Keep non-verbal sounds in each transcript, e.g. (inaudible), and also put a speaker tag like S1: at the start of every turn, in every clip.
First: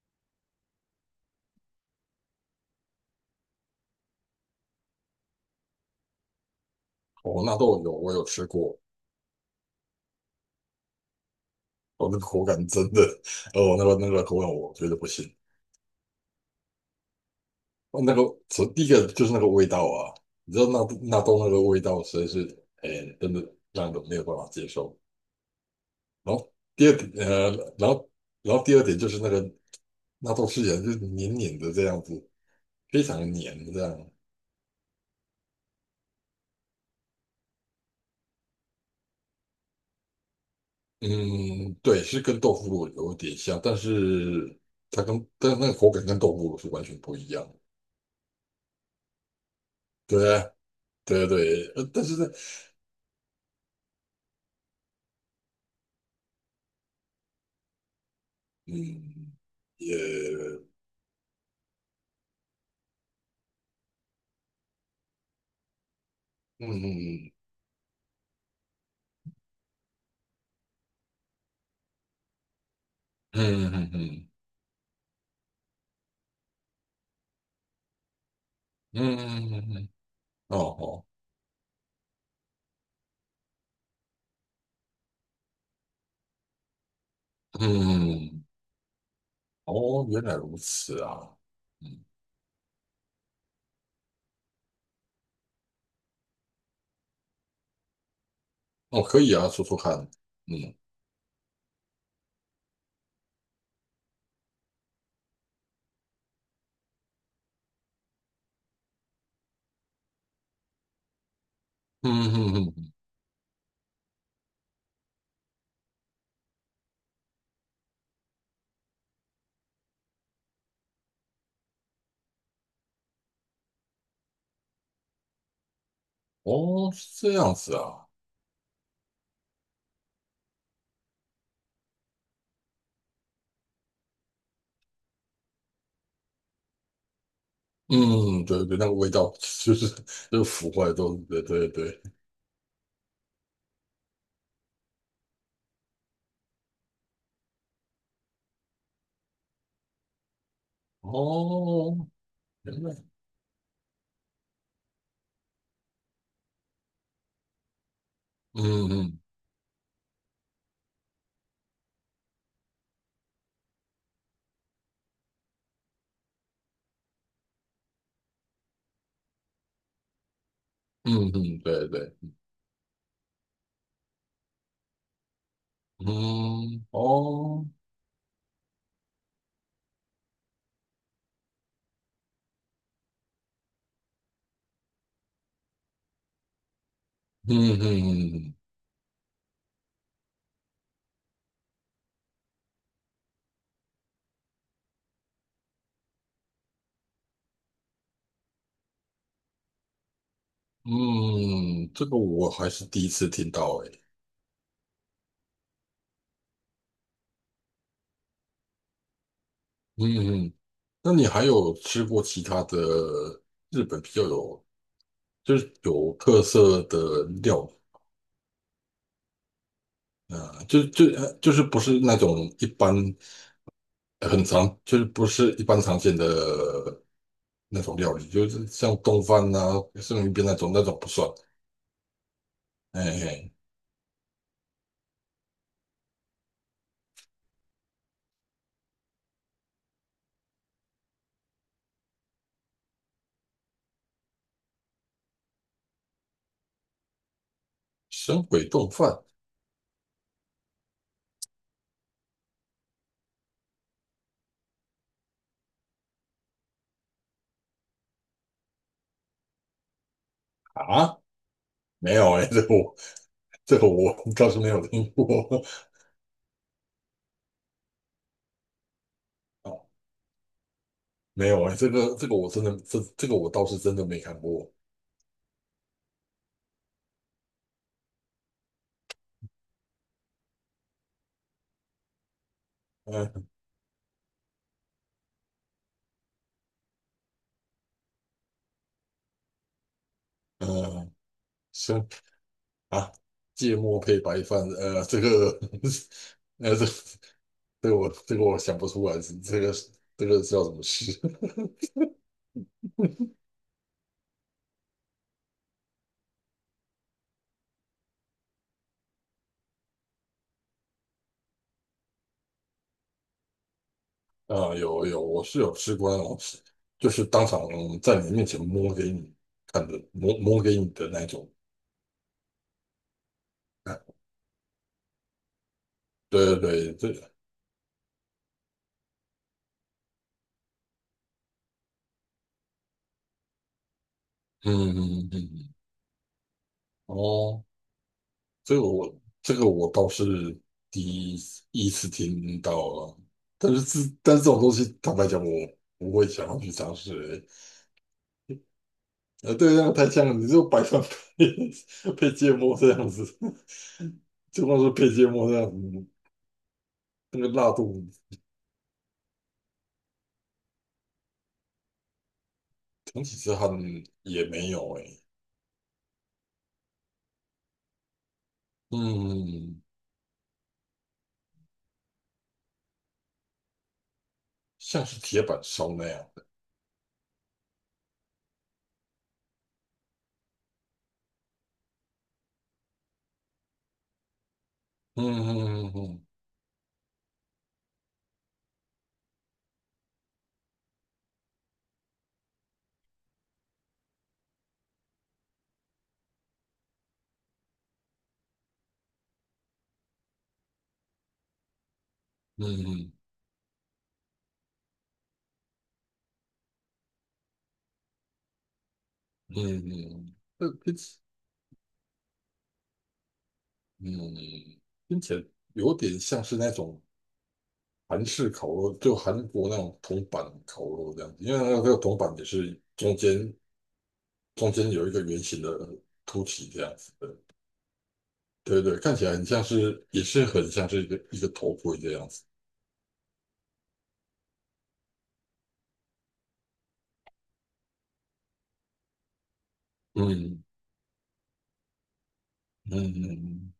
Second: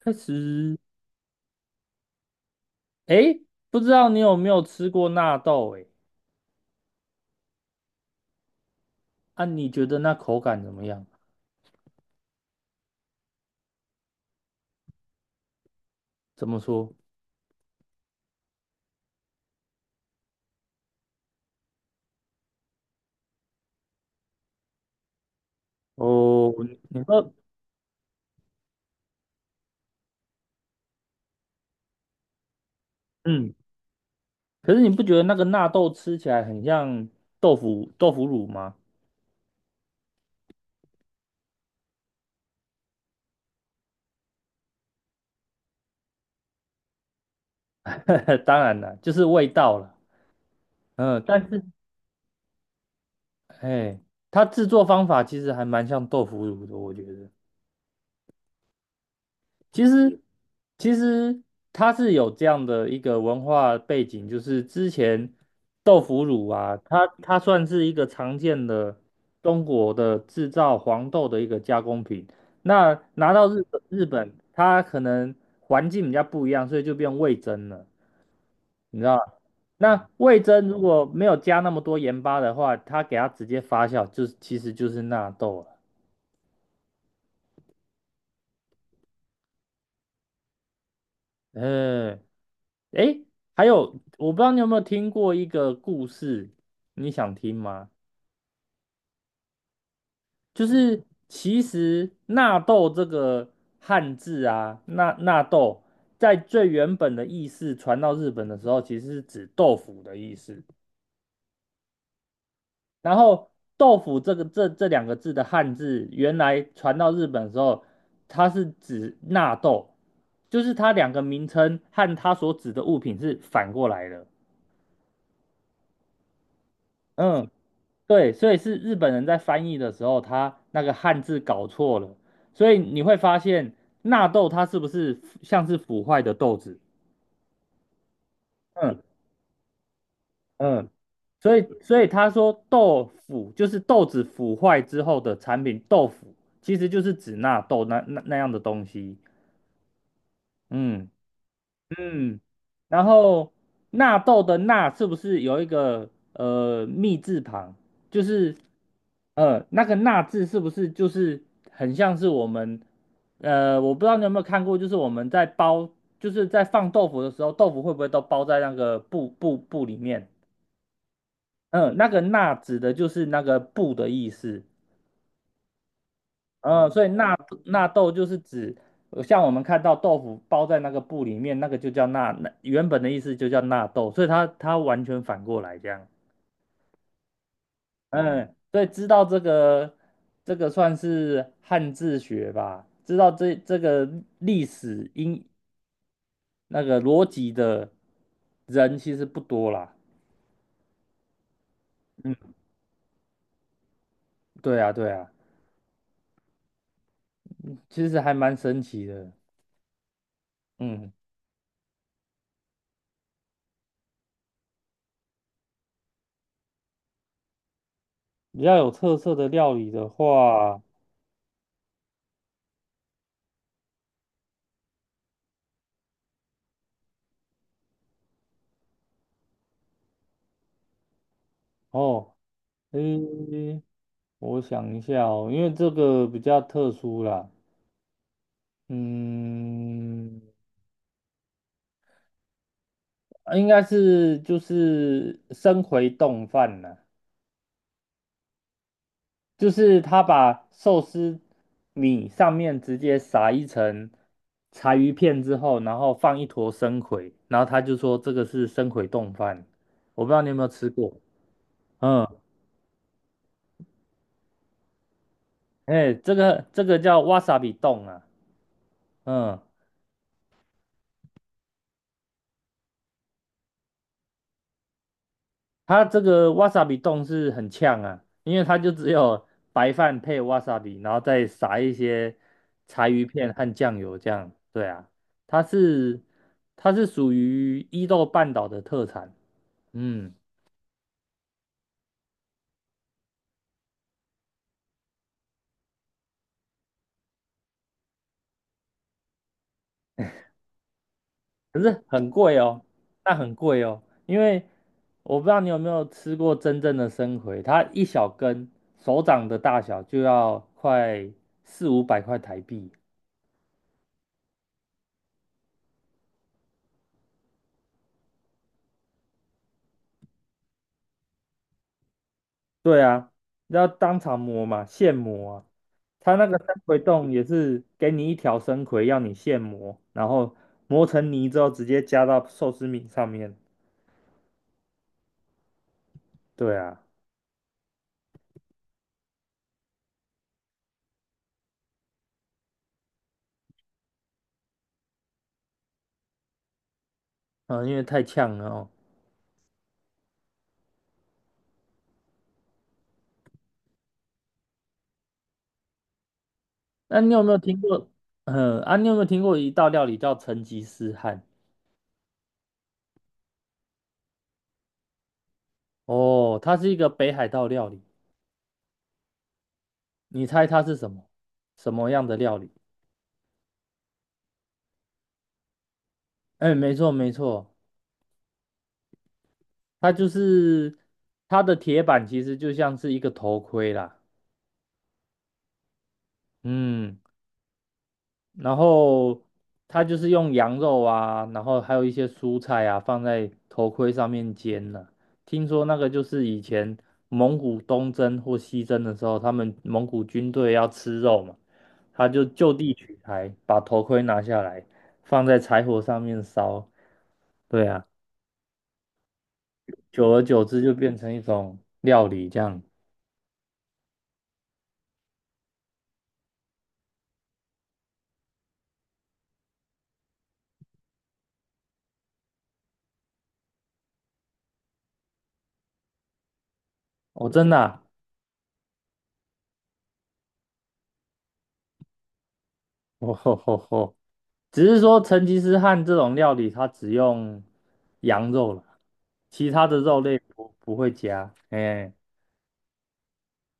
S1: 开始。哎，不知道你有没有吃过纳豆？哎，
S2: 哦，纳豆我有吃过。
S1: 啊，你觉得那口感怎么样？
S2: 哦，那个口感真的，哦，那个口感我觉得不行。
S1: 怎么说？
S2: 哦，那个第一个就是那个味道啊。你知道纳豆那个味道实在是，哎，真的让人没有办法接受。然
S1: 哦，
S2: 后第二
S1: 你
S2: 点，
S1: 说。
S2: 然后然后第二点就是那个纳豆吃起来就是黏黏的这样子，非常的
S1: 嗯，
S2: 黏这样。
S1: 可是你不觉得那个纳豆吃起来很像豆腐乳吗？
S2: 嗯，对，是跟豆腐乳有点像，但是但是那个口感跟豆腐乳是完全不一样的。
S1: (laughs) 当然了，就是味道了。
S2: 对啊。
S1: 嗯，
S2: 对对
S1: 但是，
S2: 对，但是呢，
S1: 哎，它制作方法其实还蛮像豆腐乳的，我觉得。
S2: 嗯，
S1: 其
S2: 也，
S1: 实，其实它是有这样的一个文化背景，就是之前豆腐乳
S2: 嗯
S1: 啊，它
S2: 嗯
S1: 它算是一个常见的中国的制造黄豆的一个加工品。那拿到日本
S2: 嗯
S1: 日
S2: 嗯
S1: 本，它可能环境比较不一样，所以就变味噌了。你知道
S2: 嗯
S1: 吗？
S2: 嗯，嗯，
S1: 那味
S2: 哦
S1: 噌如果
S2: 哦，
S1: 没有加那么多盐巴的话，它给它直接发酵，就是其实就是纳豆了。
S2: 嗯，哦，原来如此啊。嗯，
S1: 嗯。诶，还有，我不知道你有没有听过一个故事，你想听吗？
S2: 哦，可以啊，说说看。
S1: 就
S2: 嗯
S1: 是其实纳豆这个汉字啊，纳豆在最原本的意思传到日本的时候，其实是指豆腐的意思。
S2: 嗯嗯嗯，
S1: 然后豆腐这个这两个字的汉字，原来传到日本的时候，它是指纳豆，就是它两个名称和它所指的物品是反过来的。
S2: 哦，是这
S1: 嗯。
S2: 样子啊。
S1: 对，所以是日本人在翻译的时候，他那个汉字搞错了，所以你会发现纳豆它是不是像是腐坏的豆子？
S2: 嗯，对对，那个
S1: 嗯
S2: 味道就是腐
S1: 嗯，
S2: 坏都，对
S1: 所以
S2: 对
S1: 所
S2: 对。
S1: 以他说豆腐就是豆子腐坏之后的产品，豆腐其实就是指纳豆那样的东西。嗯。
S2: 哦，
S1: 嗯，
S2: 原来，
S1: 然后纳豆的纳是不是有一个密字旁？就是
S2: 嗯嗯
S1: 那个纳字是不是就是很像是我们我不知道你有没有看过，就是我们就是在放豆腐的时候，豆腐会不会都包在那个布里面？
S2: 嗯嗯，对
S1: 嗯，那
S2: 对，
S1: 个纳指的就是那个布的意思。
S2: 嗯，
S1: 嗯，所以纳
S2: 哦，
S1: 纳豆就是指像我们看到豆腐包在那个布里面，那个就叫纳，那原本的意思就叫纳豆，所以它完全反过来这样。
S2: 嗯嗯
S1: 嗯，
S2: 嗯
S1: 所以知道这个算是汉字学吧，知道这个历史因那个逻辑的人其实不多啦。
S2: 嗯，嗯，这个
S1: 嗯，
S2: 我还是第一次听到，诶。
S1: 对啊，对啊，其实还蛮神奇的。
S2: 嗯嗯，嗯，
S1: 嗯，
S2: 那你还有吃过其他的日本比较有有特色的料
S1: 比较有特色的料理的
S2: 理啊？
S1: 话，
S2: 就是不是那种一般很常不是一般常见的那种料理，就是像冻饭呐、生鱼片那种不算。
S1: 哦，
S2: 哎，哎，
S1: 诶。我想一下哦，因为这个比较特殊啦。嗯，啊应该是就是生回冻饭啦，
S2: 神鬼冻饭
S1: 就是他把寿司米上面直接撒一层柴鱼片之后，然后放一坨生葵，然后他就说这个是生葵冻饭，我不知道你有没有吃过。
S2: 啊？没
S1: 嗯，
S2: 有哎、这个我倒是没有听过。
S1: 哎，这个叫 wasabi 冻啊。嗯，
S2: 啊，没有哎、这个我真的这个我倒是真的没看过。
S1: 它这个 wasabi 冻是很呛啊，因为它就只有白饭配 wasabi，然后再撒一些柴鱼
S2: 嗯
S1: 片和酱油这样。对啊，它是它是属于伊豆半岛的特产。嗯，
S2: 嗯，啊，芥末配白饭，这个，(laughs) 呃，这这个我想不出来，这个叫什么吃？
S1: 可是很贵哦，那很贵哦，因为我不知道你有没有吃过真正的生葵，它一小根手掌的大小就要快四五百块台币。
S2: (laughs) 啊，有，我是有吃过那种，就是当场在你面前摸给你看的，摸摸给你的那种。
S1: 对啊，要
S2: 啊，
S1: 当场磨嘛，现磨啊。他那个
S2: 对
S1: 生
S2: 对
S1: 葵
S2: 对，
S1: 冻也是给你一条生葵，要你现磨，然后磨成泥之后直接加到寿司米上面。
S2: 嗯嗯嗯嗯，
S1: 对啊。
S2: 哦，这个我倒是第一次听到了。但是但是这种东西，坦白讲，我不会想要去尝试欸。
S1: 嗯，因为太呛了哦。
S2: 对，那样太像了，你就白饭配 (laughs) 配芥末这样子，(laughs) 就光是配芥末这样子。
S1: 那你
S2: 那
S1: 有
S2: 个
S1: 没有
S2: 辣
S1: 听
S2: 度
S1: 过？嗯，啊，你有没有听过一道料理叫成吉思汗？
S2: 整体之汗也没有诶、
S1: 哦，它是一个北海道料理。
S2: 嗯，
S1: 你猜它是什么？什么样的料理？
S2: 像是铁板烧那样的，
S1: 哎，没错没错，它就是它的铁板其实就像是一个头盔啦。
S2: 嗯嗯嗯
S1: 嗯。然后他就是用羊肉啊，然后还有一些蔬菜啊，放在头盔上面煎呢、听说那个就是以前蒙古东征或西征的时候，他们蒙古军队要吃肉嘛，他就地
S2: 嗯
S1: 取材，把头盔拿下来，放在柴火上面烧。对啊，
S2: 嗯
S1: 久
S2: 嗯，
S1: 而久
S2: 那
S1: 之就
S2: 听
S1: 变
S2: 起，
S1: 成一种料理这样。
S2: 嗯，听起来有点像是那种韩式烤肉，就韩国那种铜板烤肉这样子，因为那个铜板也是中间有一个圆形的凸起这样子。
S1: 哦，真的啊。
S2: 对对，看起来很像是，也是很像是一个头盔这样子。
S1: 哦吼吼吼。(laughs) 只是说成吉思汗这种料理，它只用羊肉了，其他的肉类
S2: 嗯
S1: 不会加。哎、
S2: 嗯嗯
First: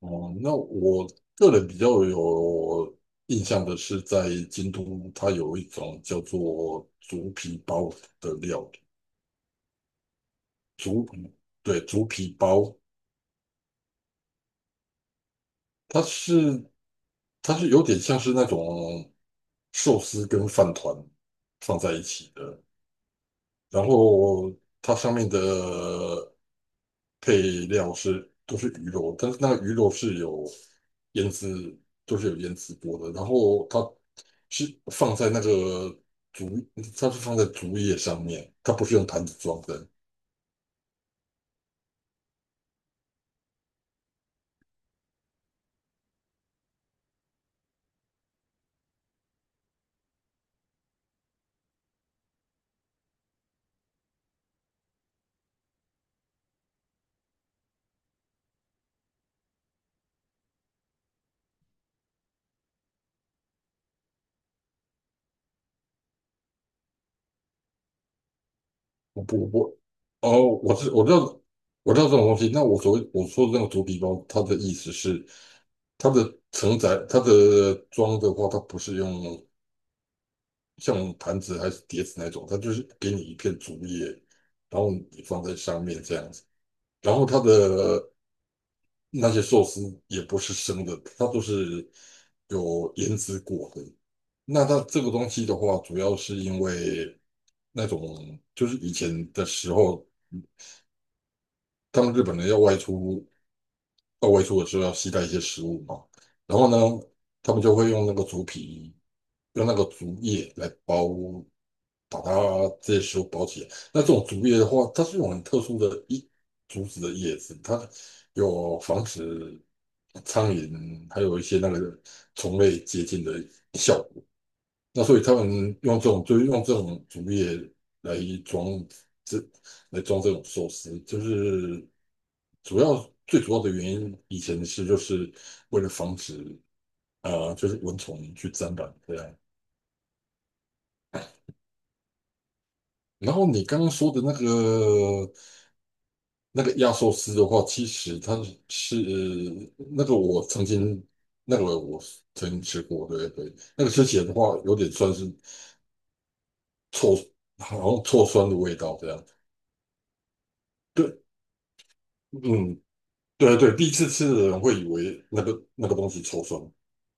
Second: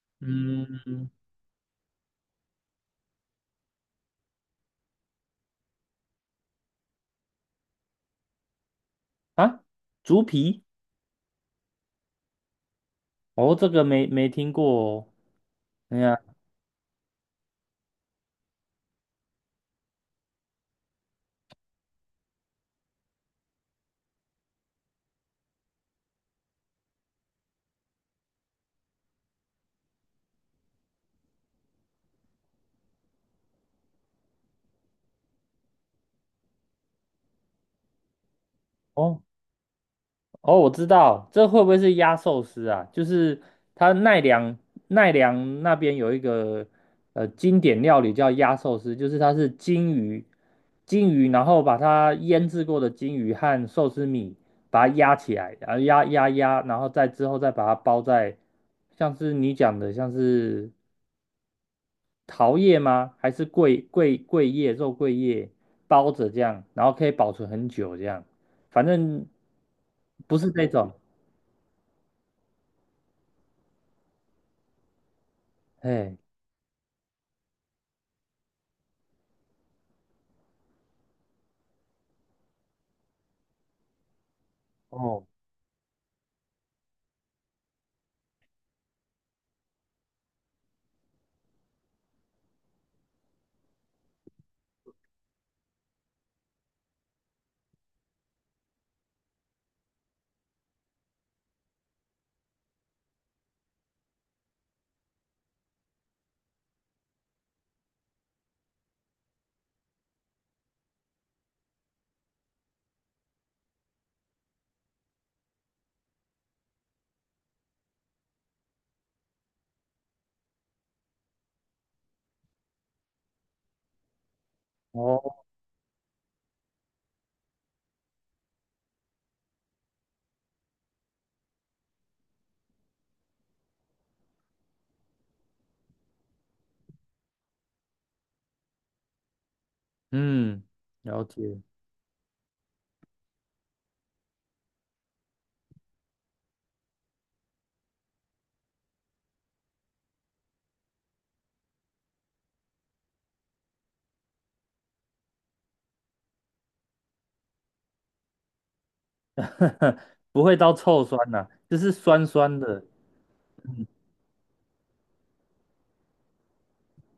S2: 嗯，哦，那我
S1: 嗯，
S2: 个人比较有印象的是，在京都，它有一种叫做竹皮包的料理，
S1: 啊，猪皮？
S2: 竹对，竹皮包。
S1: 哦，这个没听过哦。哎
S2: 它
S1: 呀，
S2: 是它是有点像是那种寿司跟饭团放在一起的。然后它上面的配料都是鱼肉，但是那个鱼肉是有腌制，都是有腌制过的。然后它是放在那个竹，它是放在竹叶上面，它不是用
S1: 哦，
S2: 坛子装的。
S1: 哦，我知道，这会不会是压寿司啊？就是它奈良那边有一个经典料理叫压寿司，就是它是金鱼，然后把它腌制过的金鱼和寿司米把它压起来，然后压压压，然后再之后再把它包在像是你讲的像是桃叶吗？还是桂桂桂叶肉桂叶包着这样，然后可以保存很久这样，反
S2: 我
S1: 正
S2: 不我，
S1: 不
S2: 哦，
S1: 是这种。
S2: 我知道这种东西。那我我说的那个竹皮包，它的意思是
S1: 哎，
S2: 它的装的话，它不是用。像盘子还是碟子那种，它就是给你一片竹叶，然后你
S1: 哦，
S2: 放在上面这样子。然后它的那些寿司也不是生的，它都是有腌制过的。那它这个东西的话，主要是因为那种就是以前的时候，他们日本人要外出到外出的时候要携带一些食物嘛，然后呢，他们就会用那个竹皮，用那个竹叶来包。把它这些球包起来。那这种竹叶的话，它是一种很特殊的竹子的叶子，它有防止苍蝇还有一些那个虫类接近的效果。那所
S1: 哦，
S2: 以他们用就是用这种竹叶来装这来装这种寿司，就是主要最主要的原因，以前是为了防止就是蚊虫去沾染这样。
S1: 嗯，了解。
S2: 然后你刚刚说的那个压缩丝的话，其实是那个我曾经那个我曾经吃过。对对，那个吃起来的话有点酸是臭，好像臭酸的味道这样。
S1: (laughs) 不会到臭酸
S2: 对，
S1: 呐、就是酸酸
S2: 嗯，
S1: 的。
S2: 对对，第一次吃的人会以为那个东西臭酸。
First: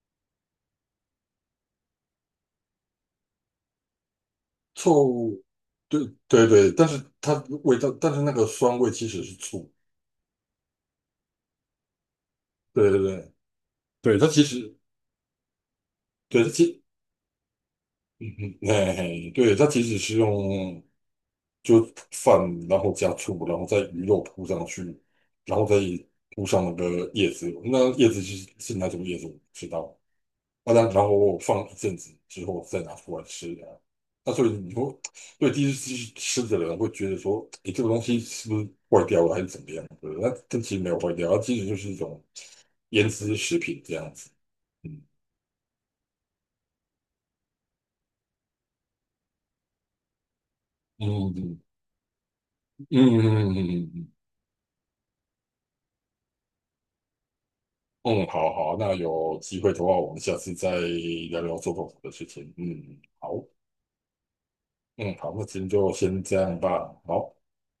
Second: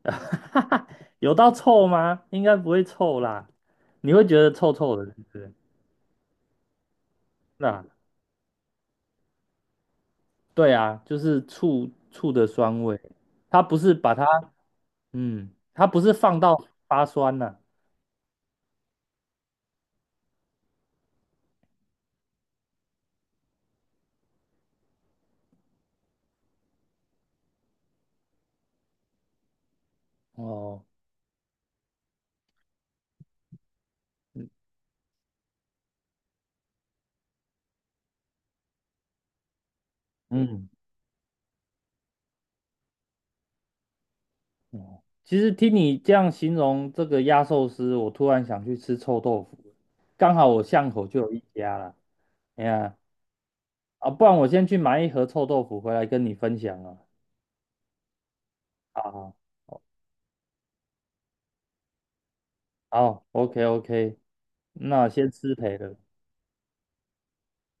S1: (laughs) 有到臭吗？应该不会臭啦，你会觉得臭臭的，是不
S2: 臭，
S1: 是？
S2: 对对对，但是它味
S1: 那
S2: 道，但是那个酸味其实是醋，
S1: 对啊，就是醋醋的酸
S2: 对
S1: 味，
S2: 对对。
S1: 它不是把
S2: 对
S1: 它，
S2: 它其实
S1: 嗯，它不是放
S2: 对它
S1: 到
S2: 其，
S1: 发酸呐、
S2: 嗯嗯，哎，对它其实是用。就饭，然后加醋，然后再鱼肉铺上去，然后再铺上那个叶子。那叶子是哪种叶子我不知道。啊，
S1: 哦，
S2: 然后我放一阵子之后再拿出来吃的啊。那所
S1: 嗯
S2: 以你说，对，第一次吃的人会觉得说，诶，这个东西是不是坏掉了还是怎么样的？那这
S1: 嗯，
S2: 其实没有坏掉，它其实就是一种腌制食品这样子。
S1: 哦其实听你这样形容这个压寿司，我突然想去吃臭豆腐了，刚好我巷口就有一
S2: 嗯
S1: 家啦。哎
S2: 嗯
S1: 呀，
S2: 嗯嗯嗯嗯。嗯嗯嗯
S1: 啊，
S2: 嗯
S1: 不然我先去买一盒臭豆腐回来跟你分享啊。
S2: 嗯，好好，那
S1: 好好
S2: 有机会的话，我们下次再聊聊做豆腐的事情。嗯，
S1: 好
S2: 好，
S1: ，OK OK，那
S2: 嗯，
S1: 先
S2: 好，那
S1: 失
S2: 今天
S1: 陪
S2: 就
S1: 了。
S2: 先这样吧。好。